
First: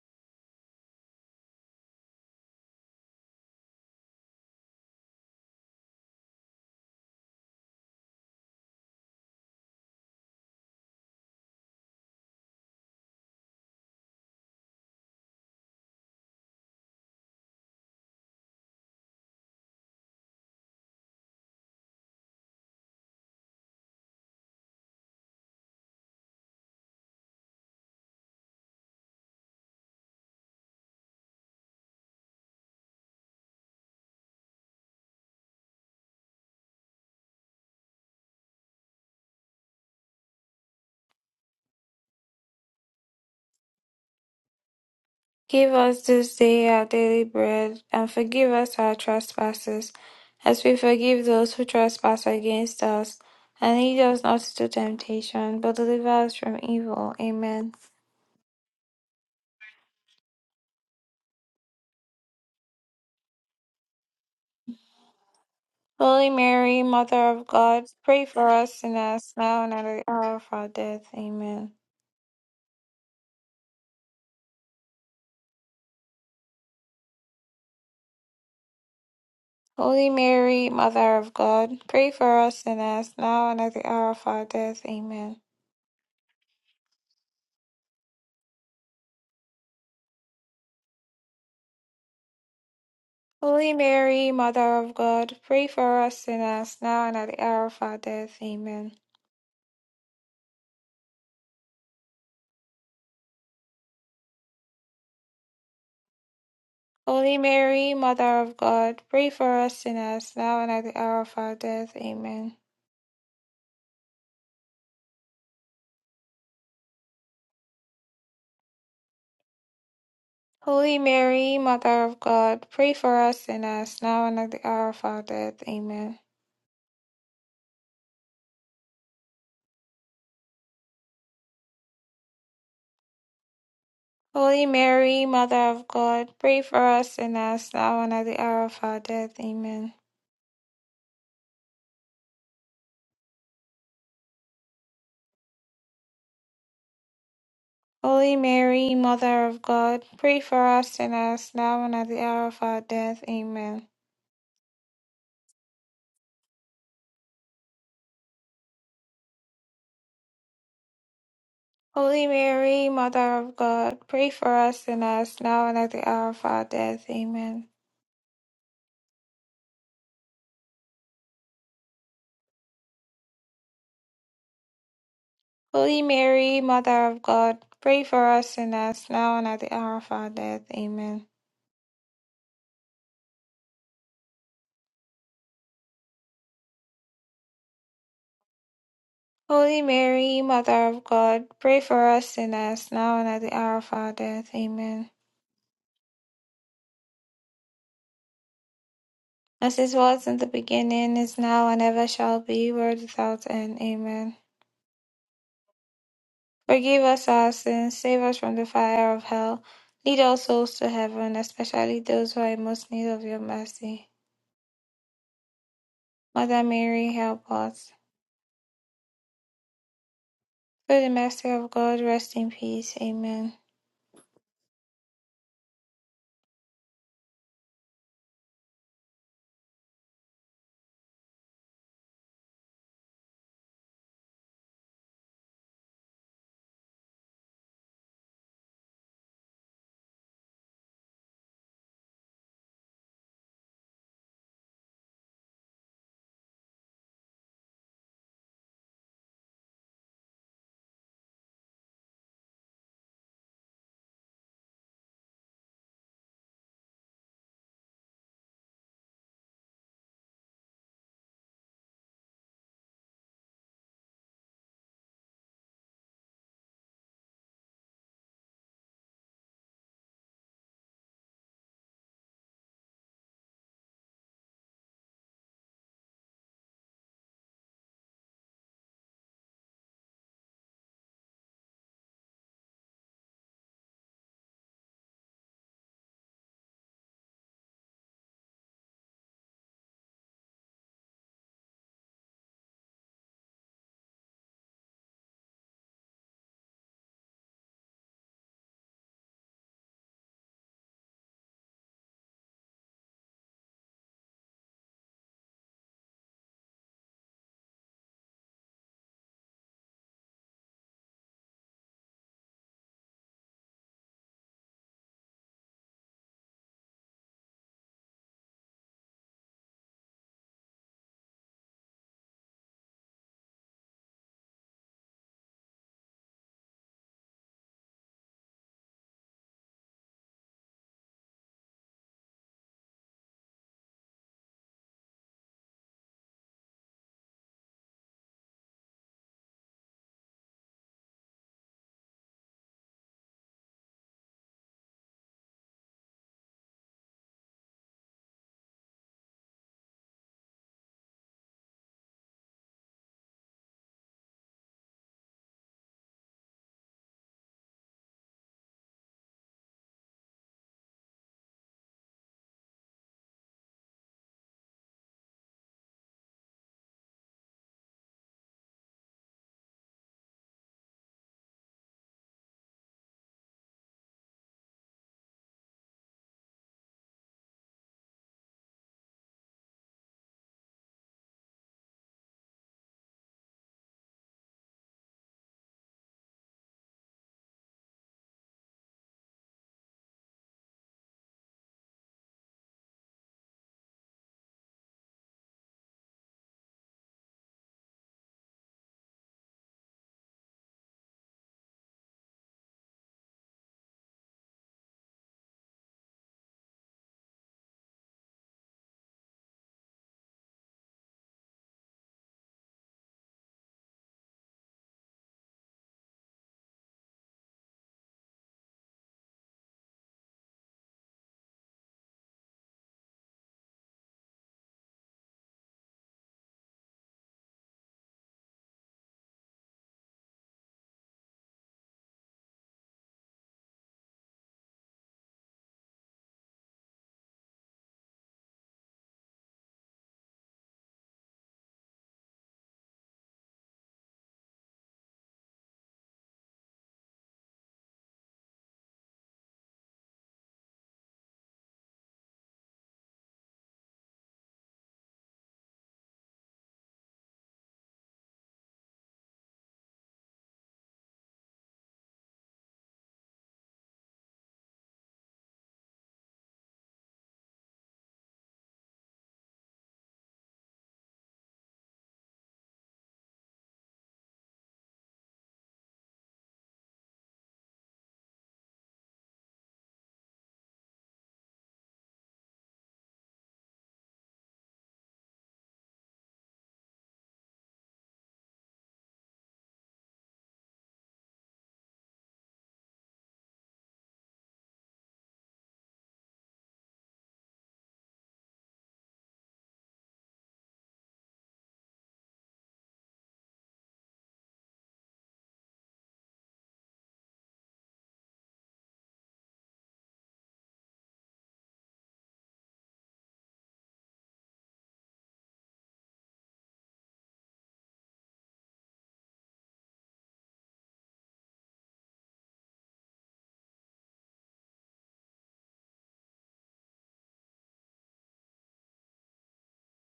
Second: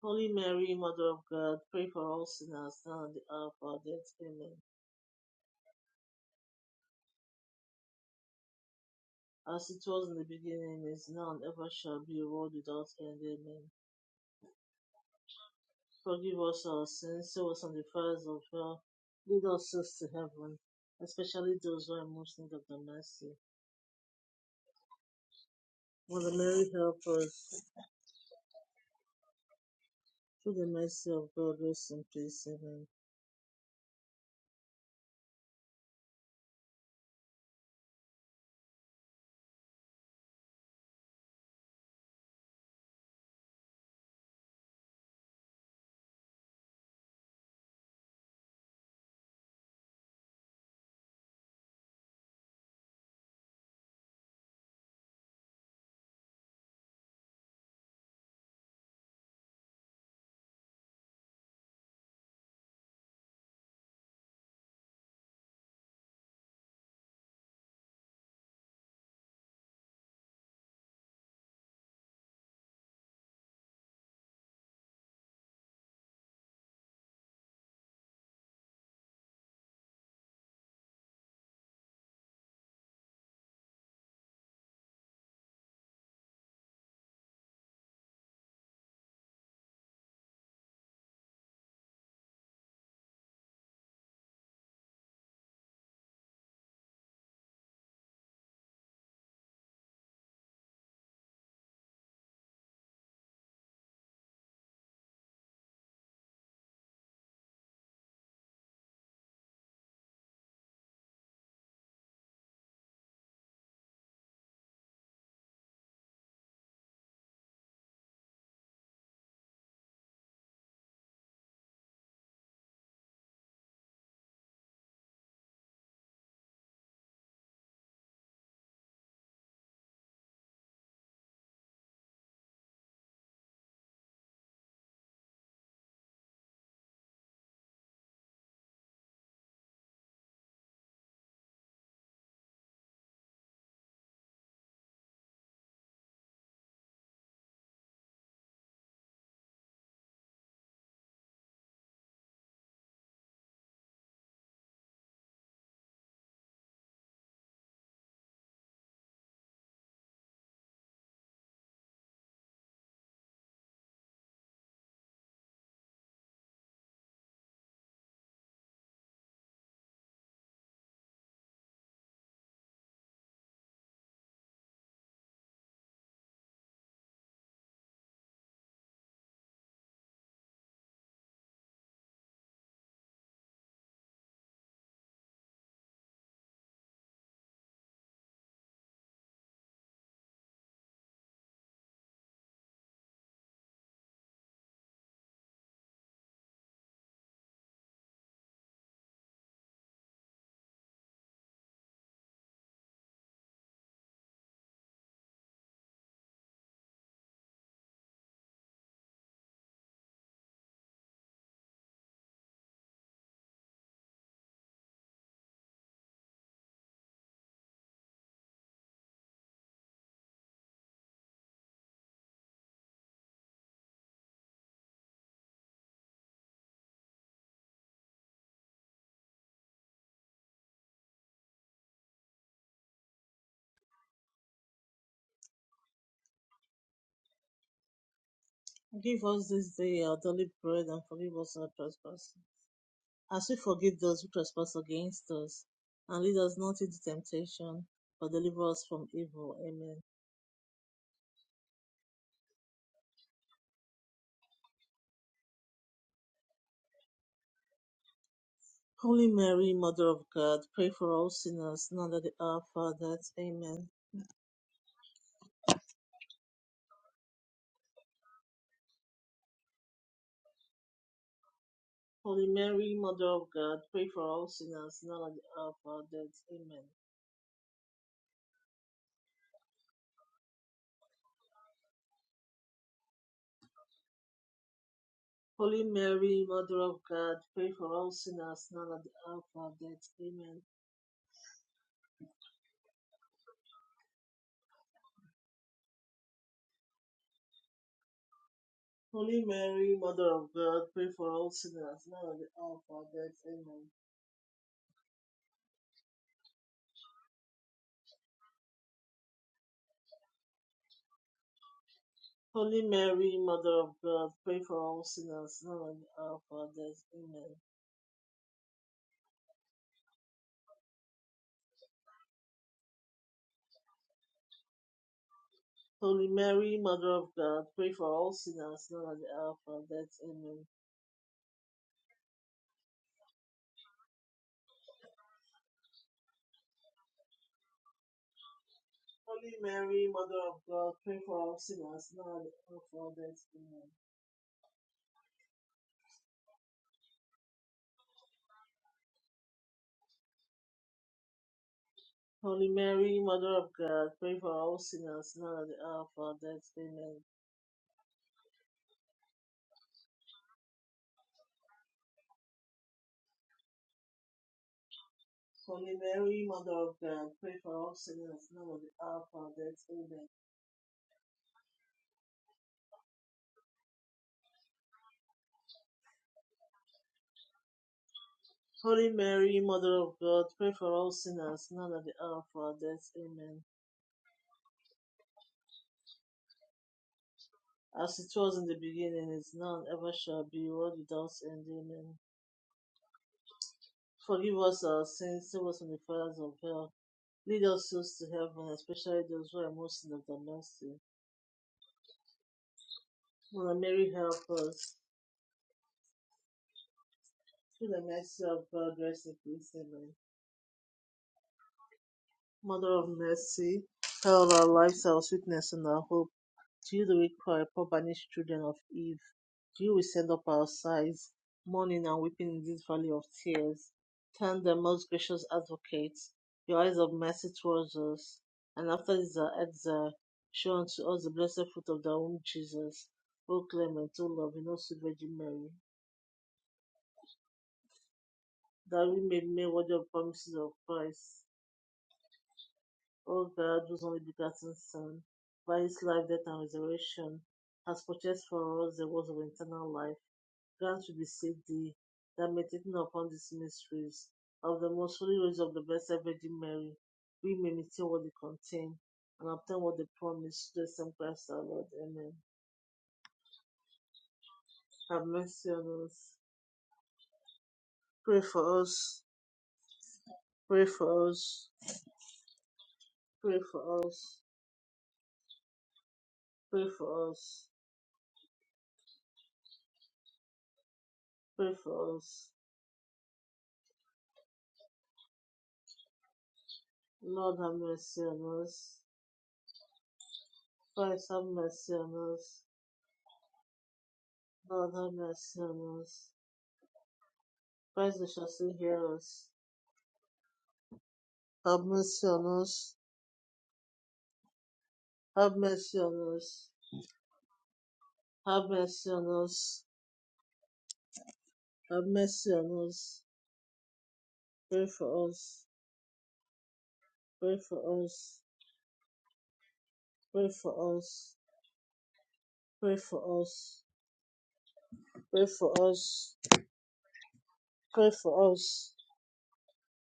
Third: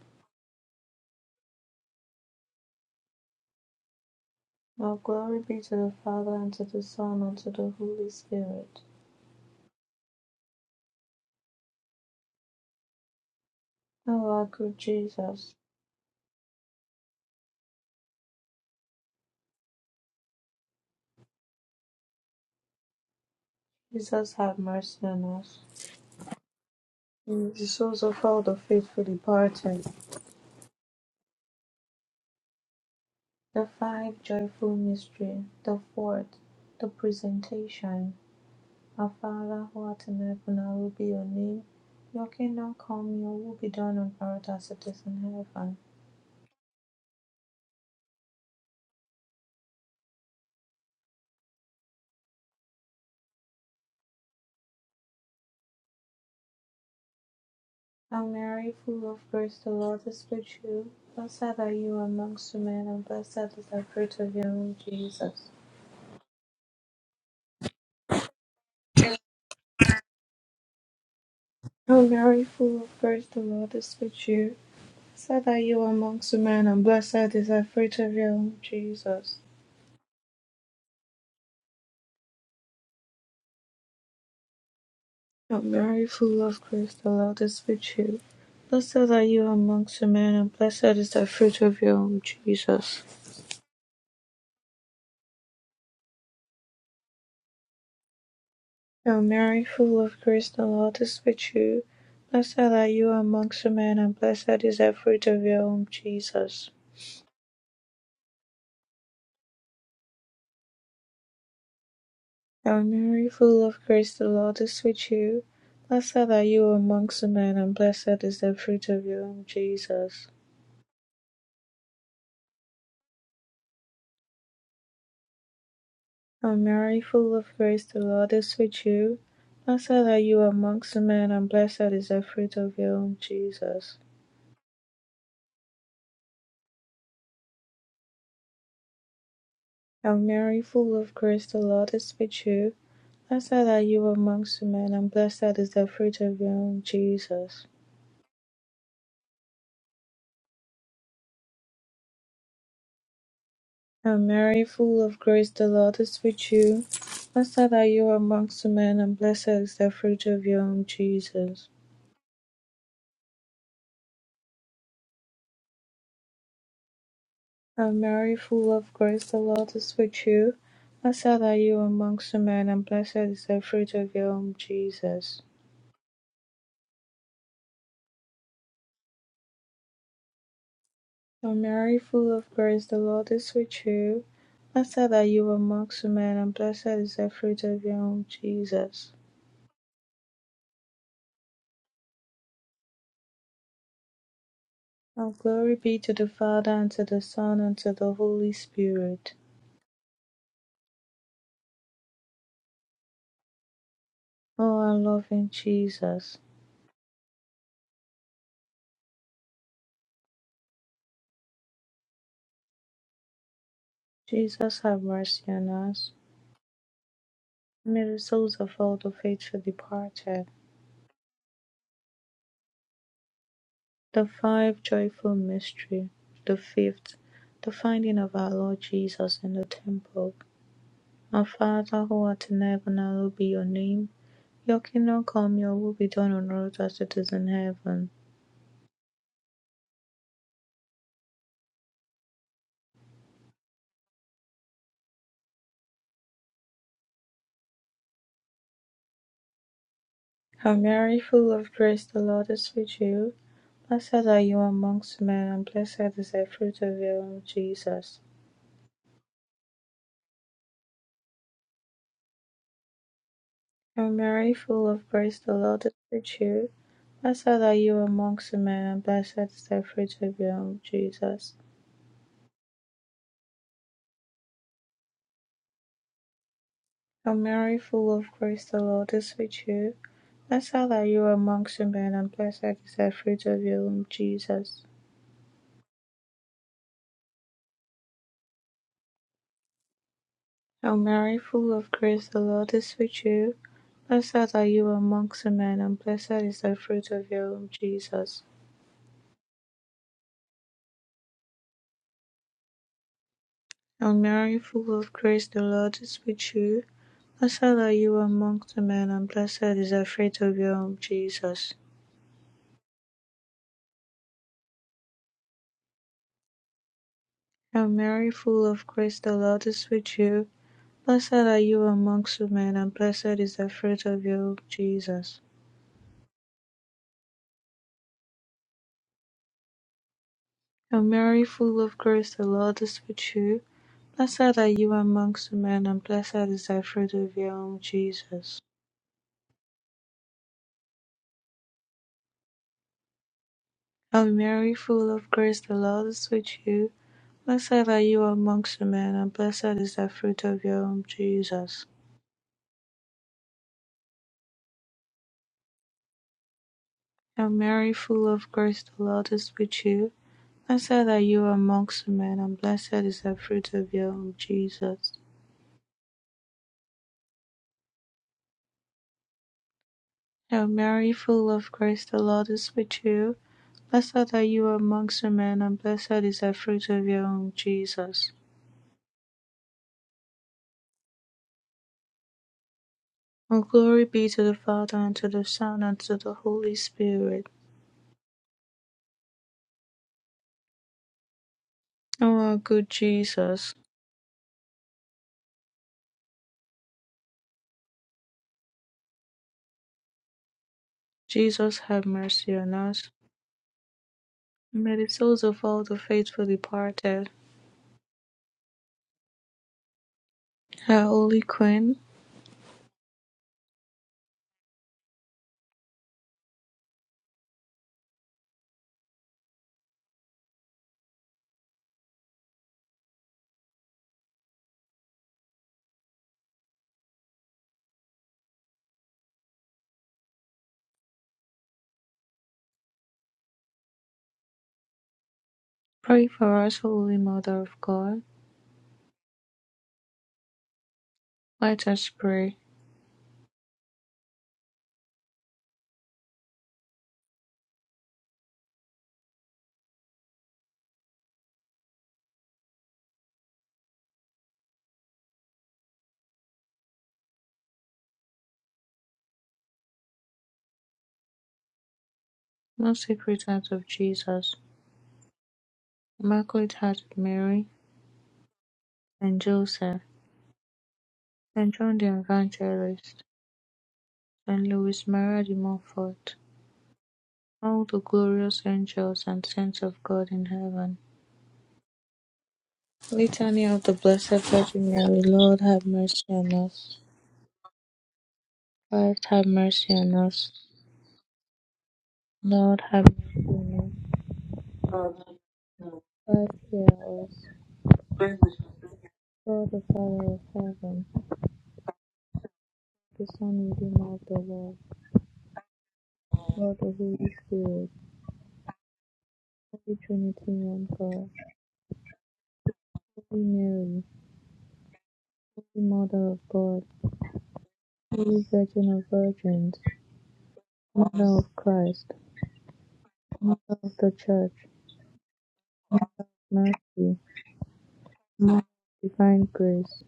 Speaker 2: Holy Mary, Mother of God, pray for all sinners now at the hour of our death. Amen.
Speaker 1: Now glory be to the Father, and to the Son, and to the Holy Spirit.
Speaker 2: as it was in the beginning, is now, and ever shall be, a world without end. Amen.
Speaker 1: O our good Jesus,
Speaker 2: Forgive us our sins, save us from the fires of hell, lead us souls to heaven, especially those who are in most in need of the mercy.
Speaker 1: Jesus have mercy on us.
Speaker 2: Mother Mary, help
Speaker 1: In
Speaker 2: us.
Speaker 1: the souls of all the faithful departed,
Speaker 2: Through the mercy of God, rest in peace. Amen.
Speaker 1: the five joyful mystery, the fourth, the presentation. Our Father who art in heaven, hallowed be your name. Your kingdom come, your will be done on earth as it is in heaven.
Speaker 3: Give us this day our daily bread, and forgive us our trespasses, as we forgive those who trespass against us. And lead us not into temptation, but deliver us from evil. Amen.
Speaker 1: O Mary, full of grace, the Lord is with you. Blessed are you amongst women, and blessed is the fruit of your womb, Jesus.
Speaker 3: Holy Mary, Mother of God, pray for us sinners, now and at the hour of our death. Amen.
Speaker 1: O Mary, full of grace, the Lord is with you. Blessed are you amongst women, and blessed is the fruit of your womb, Jesus.
Speaker 3: Holy Mary, Mother of God, pray for us sinners, now and at the hour of our death. Amen.
Speaker 1: O Mary, full of grace, the Lord is with you. Blessed are you amongst women, and blessed is the fruit of your womb, Jesus.
Speaker 3: Holy Mary, Mother of God, pray for us sinners now and at the hour of our death. Amen.
Speaker 1: O Mary, full of grace, the Lord is with you. Blessed are you amongst women, and blessed is the fruit of your womb, Jesus.
Speaker 3: Holy Mary, Mother of God, pray for us sinners now and at the hour of our death. Amen.
Speaker 1: O Mary, full of grace, the Lord is with you. Blessed are you amongst women, and blessed is the fruit of your womb, Jesus.
Speaker 3: Holy Mary, Mother of God, pray for us sinners now and at the hour of our death. Amen.
Speaker 1: O Mary, full of grace, the Lord is with you. Blessed are you amongst women, and blessed is the fruit of your womb, Jesus.
Speaker 3: Holy Mary, Mother of God, pray for us sinners now and at the hour of our death. Amen.
Speaker 1: Hail Mary, full of grace, the Lord is with you. Blessed are you amongst men, and blessed is the fruit of your womb, Jesus.
Speaker 3: Holy Mary, Mother of God, pray for us sinners now and at the hour of our death. Amen.
Speaker 1: And Mary, full of grace, the Lord is with you. Blessed are you amongst men, and blessed is the fruit of your womb, Jesus.
Speaker 3: Holy Mary, Mother of God, pray for us sinners, now and at the hour of our death. Amen.
Speaker 1: And Mary, full of grace, the Lord is with you. Blessed are you amongst men, and blessed is the fruit of your womb, Jesus.
Speaker 3: Holy Mary, Mother of God, pray for us sinners, now and at the hour of our death. Amen.
Speaker 1: And Mary, full of grace, the Lord is with you. Blessed are you amongst men, and blessed is the fruit of your womb, Jesus.
Speaker 3: Holy Mary, Mother of God, pray for us sinners, now and at the hour of our death. Amen.
Speaker 1: Now glory be to the Father, and to the Son, and to the Holy Spirit.
Speaker 3: As it was in the beginning, is now, and ever shall be, world without end. Amen.
Speaker 1: O our loving Jesus,
Speaker 3: Forgive us our sins, save us from the fire of hell, lead all souls to heaven, especially those who are in most need of your mercy.
Speaker 1: Jesus have mercy on us.
Speaker 3: Mother Mary, help us.
Speaker 1: May the souls of all the faithful departed,
Speaker 3: Through the mercy of God, rest in peace. Amen.
Speaker 1: the five joyful mystery, the fifth, the finding of our Lord Jesus in the temple. Our Father who art in heaven, hallowed be your name. Your kingdom come, your will be done on earth as it is in heaven.
Speaker 2: Give us this day our daily bread, and forgive us our trespasses, as we forgive those who trespass against us. And lead us not into temptation, but deliver us from evil. Amen.
Speaker 1: Hail Mary, full of grace, the Lord is with you. Blessed are you amongst men, and blessed is the fruit of your womb, Jesus.
Speaker 2: Holy Mary, Mother of God, pray for all sinners, now at the hour of our death. Amen.
Speaker 1: Hail Mary, full of grace, the Lord is with you. Blessed are you amongst men, and blessed is the fruit of your womb, Jesus.
Speaker 2: Holy Mary, Mother of God, pray for all sinners, now at the hour of our death. Amen.
Speaker 1: Hail Mary, full of grace, the Lord is with you. Blessed are you amongst men, and blessed is the fruit of your womb, Jesus.
Speaker 2: Holy Mary, Mother of God, pray for all sinners, now at the hour of our death. Amen.
Speaker 1: Hail Mary, full of grace, the Lord is with you. Blessed are you amongst men, and blessed is the fruit of your womb, Jesus.
Speaker 2: Holy Mary, Mother of God, pray for all sinners, now at the hour of our death. Amen.
Speaker 1: Young Mary, full of grace, the Lord is with you. Blessed are you among the men, and blessed is the fruit of your womb, Jesus.
Speaker 2: Holy Mary, Mother of God, pray for all sinners, now at the hour of our death. Amen.
Speaker 1: Hail Mary, full of grace, the Lord is with you. Blessed are you amongst women, and blessed is the fruit of your womb, Jesus.
Speaker 2: Holy Mary, Mother of God, pray for all sinners now at the hour of our death. Amen.
Speaker 1: Hail Mary, full of grace, the Lord is with you. Blessed are you amongst women, and blessed is the fruit of your womb, Jesus.
Speaker 2: Holy Mary, Mother of God, pray for all sinners now at the hour of our death. Amen.
Speaker 1: Hail Mary, full of grace, the Lord is with you. Blessed are you amongst men, and blessed is the fruit of your womb, Jesus.
Speaker 2: Holy Mary, Mother of God, pray for all sinners now at the hour of our death. Amen.
Speaker 1: Hail Mary, full of grace, the Lord is with you. Blessed are you amongst men, and blessed is the fruit of your womb, Jesus.
Speaker 2: Holy Mary, Mother of God, pray for all sinners now at the hour of our death. Amen.
Speaker 1: Hail Mary, full of grace, the Lord is with you. Blessed are you amongst men, and blessed is the fruit of your womb, Jesus.
Speaker 2: Holy Mary, Mother of God, pray for all sinners now at the hour of our death. Amen.
Speaker 1: All glory be to the Father, and to the Son, and to the Holy Spirit.
Speaker 2: As it was in the beginning, is now, and ever shall be, world without end. Amen.
Speaker 1: O our good Jesus,
Speaker 2: Forgive us our sins, save us from the fires of hell. Lead us souls to heaven, especially those who are most in of the mercy.
Speaker 1: Jesus have mercy on us.
Speaker 2: Mother Mary, help us.
Speaker 1: May the souls of all the faithful departed,
Speaker 2: Through the mercy of God, rest in peace. Amen.
Speaker 1: Our Holy Queen,
Speaker 2: Mother of mercy, tell our lives, our sweetness, and our hope. To you, the weak cry, poor banished children of Eve. To you, we send up our sighs, mourning and weeping in this valley of tears. Turn then, most gracious advocate, your eyes of mercy towards us, and after this our exile, show unto us the blessed fruit of thy womb, Jesus. O clement, O loving, O sweet Virgin Mary,
Speaker 1: pray for us, Holy Mother of God.
Speaker 2: that we may be made worthy of the promises of Christ.
Speaker 1: Let us pray.
Speaker 2: O God, whose only begotten Son, by his life, death, and resurrection, has purchased for us the words of eternal life Grant we beseech thee that meditating upon these mysteries of the most holy rose of the Blessed Virgin Mary, we may meditate what they contain and obtain what they promise through the same Christ our Lord. Amen.
Speaker 1: Most Sacred Heart of Jesus,
Speaker 2: Have mercy on us.
Speaker 1: Immaculate Heart of Mary,
Speaker 2: Pray for us.
Speaker 1: and Joseph,
Speaker 2: Pray for us.
Speaker 1: Saint John the Evangelist,
Speaker 2: Pray for us.
Speaker 1: Saint Louis Maria de Montfort,
Speaker 2: Pray for us.
Speaker 1: all the glorious angels and saints of God in heaven.
Speaker 2: Pray for us.
Speaker 1: Litany of the Blessed Virgin Mary, Lord have mercy on us.
Speaker 2: Lord have mercy on us.
Speaker 1: Christ have mercy on us.
Speaker 2: Christ have mercy on us.
Speaker 1: Lord have mercy on us.
Speaker 2: Lord have
Speaker 1: Five
Speaker 2: mercy on us.
Speaker 1: years
Speaker 2: Christ graciously hear us.
Speaker 1: for the Father of heaven,
Speaker 2: Have mercy on us.
Speaker 1: the Son, Redeemer of the world,
Speaker 2: Have mercy on us.
Speaker 1: Lord of the Holy Spirit,
Speaker 2: Have mercy on us.
Speaker 1: Holy Trinity, one God,
Speaker 2: Have mercy on us.
Speaker 1: Holy Mary,
Speaker 2: Pray for us.
Speaker 1: Holy Mother of God,
Speaker 2: Pray for us.
Speaker 1: Holy Virgin of Virgins,
Speaker 2: Pray for us.
Speaker 1: Mother of Christ,
Speaker 2: Pray for
Speaker 1: Mother
Speaker 2: us.
Speaker 1: of the Church,
Speaker 2: Pray for us.
Speaker 1: Mercy,
Speaker 2: Pray for
Speaker 1: Mother of
Speaker 2: us.
Speaker 1: Divine Grace,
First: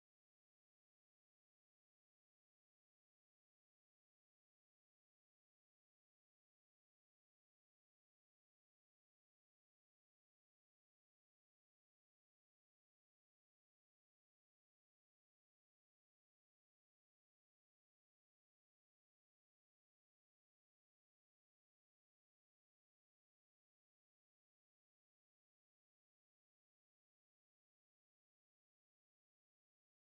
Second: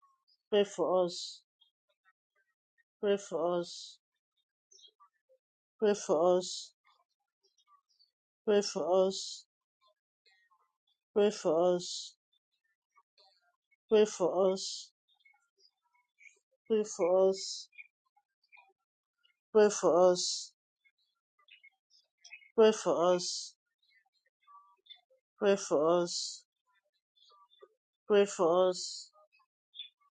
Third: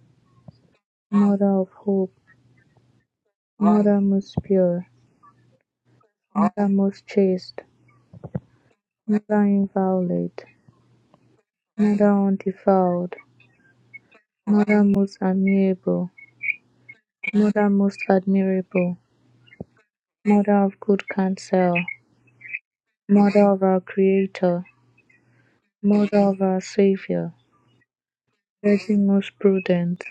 Speaker 2: Pray for us.
Speaker 1: Mother of Hope,
Speaker 2: Pray for us.
Speaker 1: Mother most pure,
Speaker 2: Pray for us.
Speaker 1: Mother most chaste,
Speaker 2: Pray for us.
Speaker 1: Mother inviolate,
Speaker 2: Pray for
Speaker 1: Mother
Speaker 2: us.
Speaker 1: undefiled,
Speaker 2: Pray for
Speaker 1: Mother
Speaker 2: us.
Speaker 1: most admirable,
Speaker 2: Pray for us.
Speaker 1: Mother most admirable, Mother of good counsel,
Speaker 2: Pray for
Speaker 1: Mother
Speaker 2: us.
Speaker 1: of our Creator,
Speaker 2: Pray for
Speaker 1: Mother of
Speaker 2: us.
Speaker 1: our Savior,
Speaker 2: Pray for
Speaker 1: Virgin
Speaker 2: us.
Speaker 1: most prudent,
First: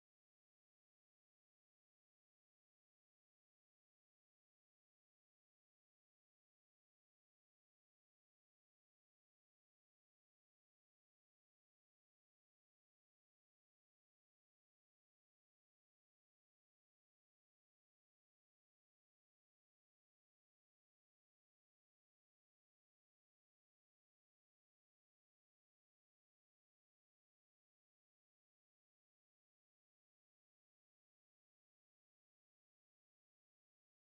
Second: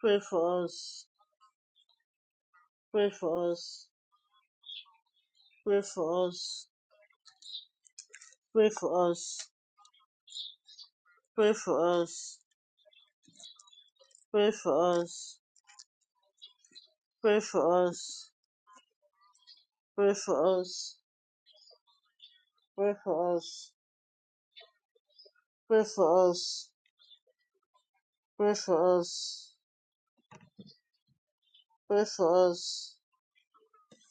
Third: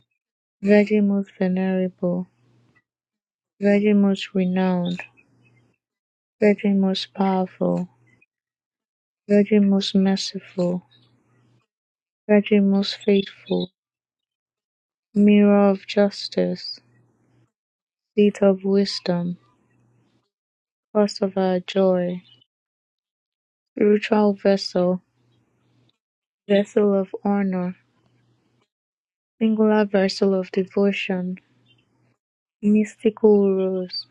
Speaker 2: Pray for us. Pray for us.
Speaker 1: Virgin most venerable,
Speaker 2: Pray for us
Speaker 1: Virgin most renowned,
Speaker 2: Pray for us.
Speaker 1: Virgin most powerful,
Speaker 2: Pray for us.
Speaker 1: Virgin most merciful,
Speaker 2: Pray for us.
Speaker 1: Virgin most faithful,
Speaker 2: Pray for us.
Speaker 1: Mirror of justice,
Speaker 2: Pray for us.
Speaker 1: Seat of wisdom,
Speaker 2: Pray for us.
Speaker 1: Cause of our joy,
Speaker 2: Pray for us.
Speaker 1: Spiritual vessel,
Speaker 2: Pray for us.
Speaker 1: Vessel of honor,
Speaker 2: Pray for
Speaker 1: Singular vessel of devotion,
Speaker 2: us.
Speaker 1: mystical rose,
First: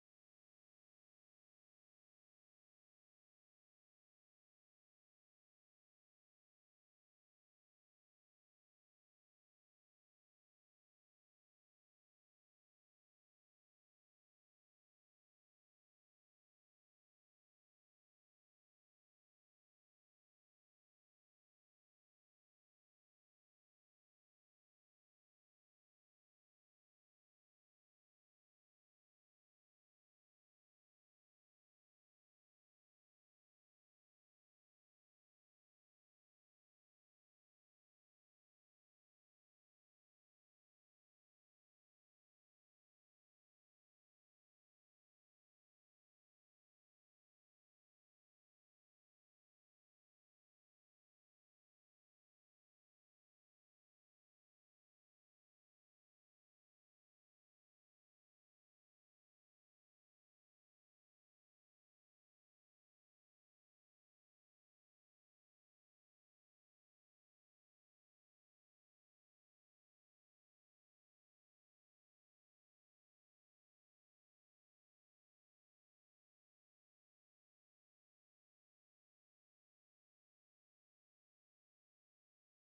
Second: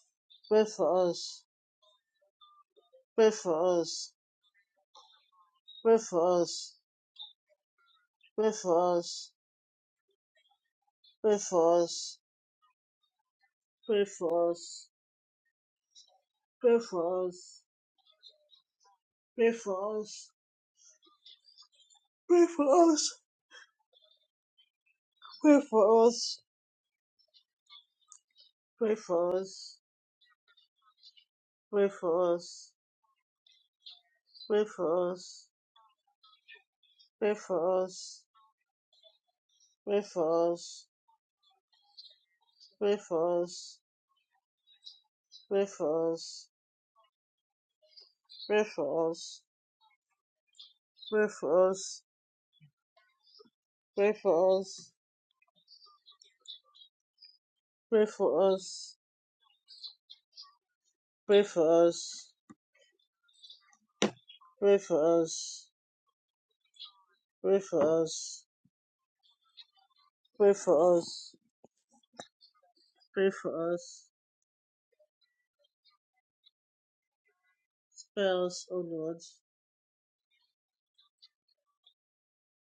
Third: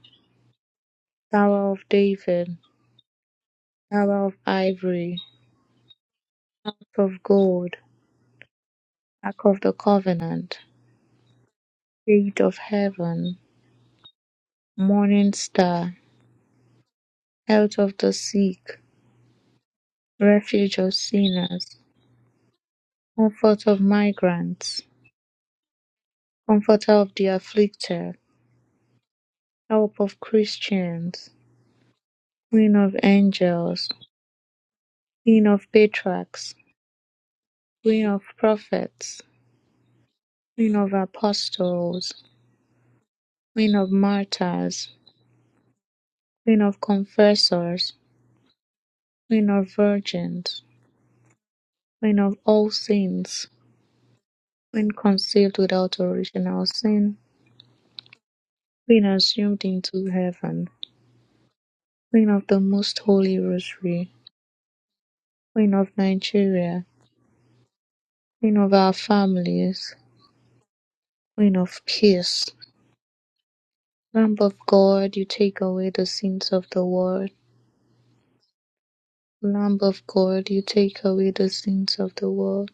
Speaker 2: Pray for us.
Speaker 1: Tower of David,
Speaker 2: Pray for us.
Speaker 1: Tower of Ivory,
Speaker 2: Pray for us.
Speaker 1: Ark of Gold,
Speaker 2: Pray for us.
Speaker 1: Ark of the Covenant,
Speaker 2: Pray for us. Pray for us.
Speaker 1: Gate of Heaven,
Speaker 2: Pray for us.
Speaker 1: Morning Star,
Speaker 2: Pray for
Speaker 1: Health
Speaker 2: us.
Speaker 1: of the Sick,
Speaker 2: Pray for us.
Speaker 1: Refuge of Sinners,
Speaker 2: Pray for us.
Speaker 1: Comfort of Migrants,
Speaker 2: Pray for us.
Speaker 1: Comforter of the Afflicted,
Speaker 2: Pray for us.
Speaker 1: Help of Christians,
Speaker 2: Pray for us.
Speaker 1: Queen of Angels,
Speaker 2: Pray for us.
Speaker 1: Queen of Patriarchs,
Speaker 2: Pray for
Speaker 1: Queen of
Speaker 2: us.
Speaker 1: Prophets,
Speaker 2: Pray for
Speaker 1: Queen
Speaker 2: us.
Speaker 1: of Apostles,
Speaker 2: Pray for
Speaker 1: Queen
Speaker 2: us.
Speaker 1: of Martyrs,
Speaker 2: Pray for us.
Speaker 1: Queen of Confessors,
Speaker 2: Pray for us.
Speaker 1: Queen of Virgins, Queen of All Saints,
Speaker 2: Pray for us. Pray for
Speaker 1: Queen
Speaker 2: us.
Speaker 1: conceived without original sin,
Speaker 2: Pray for us.
Speaker 1: Queen assumed into heaven,
Speaker 2: Pray
Speaker 1: Queen of the Most Holy Rosary,
Speaker 2: for us.
Speaker 1: Queen of Nigeria,
Speaker 2: Pray for us.
Speaker 1: Queen of our families,
Speaker 2: Pray for us. Pray for us.
Speaker 1: Queen of Peace,
Speaker 2: Pray for us.
Speaker 1: Lamb of God, you take away the sins of the world.
Speaker 2: Spare us, O Lord.
Speaker 1: Lamb of God, you take away the sins of the world.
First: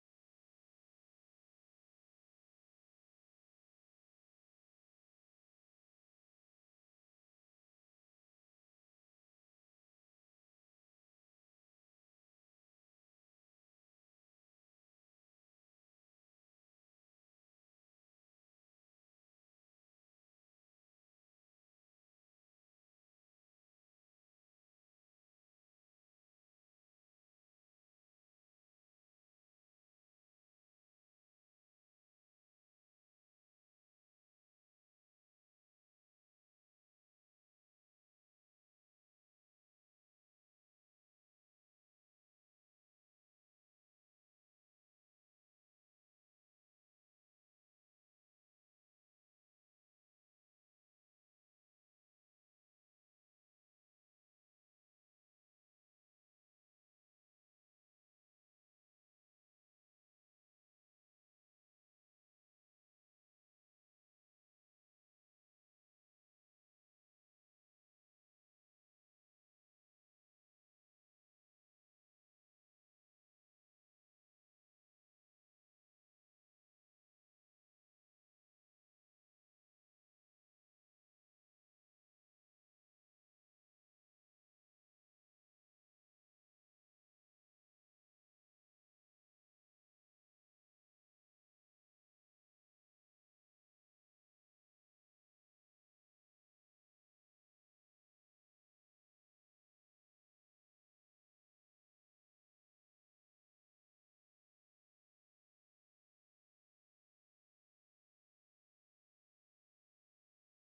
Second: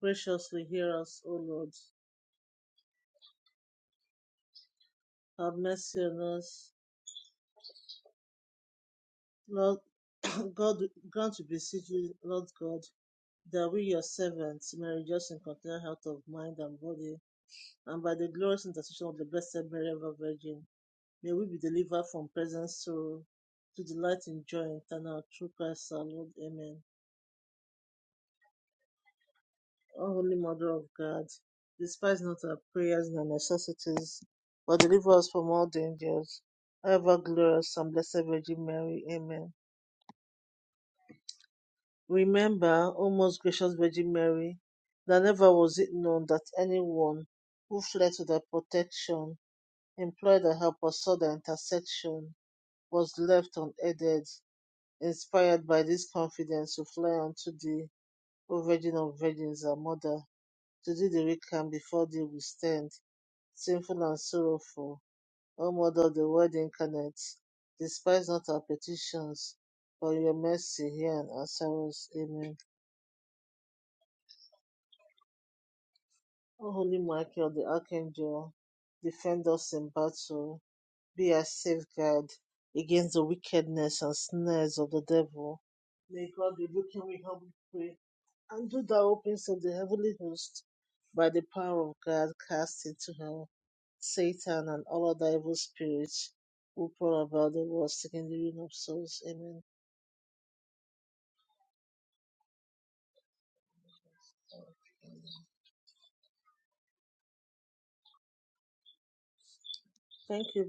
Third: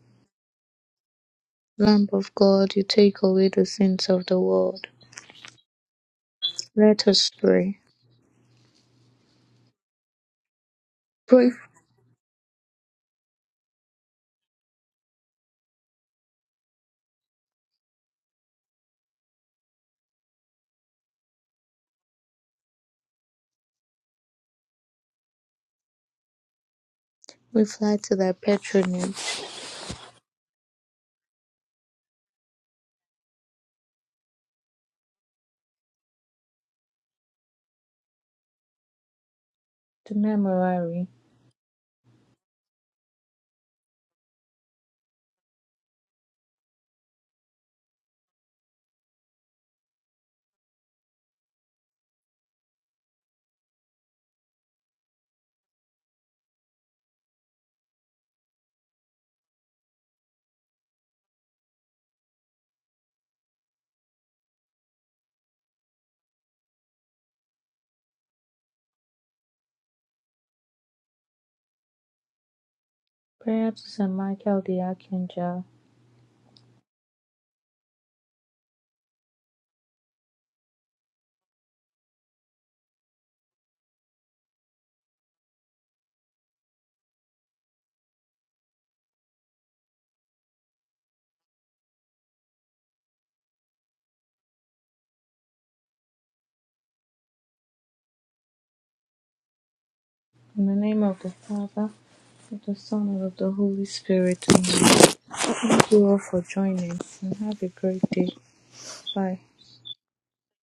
Speaker 2: Graciously hear us, O Lord.
Speaker 1: Lamb of God, you take away the sins of the world.
Speaker 2: Have mercy on us.
Speaker 1: Let us pray.
Speaker 2: Lord God, grant to
Speaker 1: Pray.
Speaker 2: beseech you, Lord God that we, your servants, may rejoice in continual health of mind and body, and by the glorious intercession of the Blessed Mary, ever Virgin, may we be delivered from present sorrow to delight in joy eternal through Christ our Lord. Amen.
Speaker 1: We fly to thy patronage.
Speaker 2: O Holy Mother of God, despise not our prayers and our necessities, but deliver us from all dangers. O ever glorious and blessed Virgin Mary. Amen.
Speaker 1: To Memorare.
Speaker 2: Remember, O most gracious Virgin Mary, that never was it known that anyone who fled to thy protection, implored thy help, or sought thy intercession was left unaided. Inspired by this confidence, we fly unto thee, O Virgin of Virgins, our Mother. To thee the weak can before thee we stand, sinful and sorrowful. O Mother of the Word incarnate, despise not our petitions, but in your mercy hear and answer us. Amen.
Speaker 1: Prayer to Saint Michael the Archangel.
Speaker 2: O Holy Michael, the Archangel, defend us in battle. Be our safeguard against the wickedness and snares of the devil. May God rebuke him, we humbly pray. And do thou opens of the heavenly host, by the power of God, cast into hell Satan and all other evil spirits who prowl about the world seeking the ruin of souls. Amen.
Speaker 1: In the name of the Father, of the Son, and of the Holy Spirit. Amen. Thank you all for joining and have a great day. Bye.
Speaker 2: Thank you.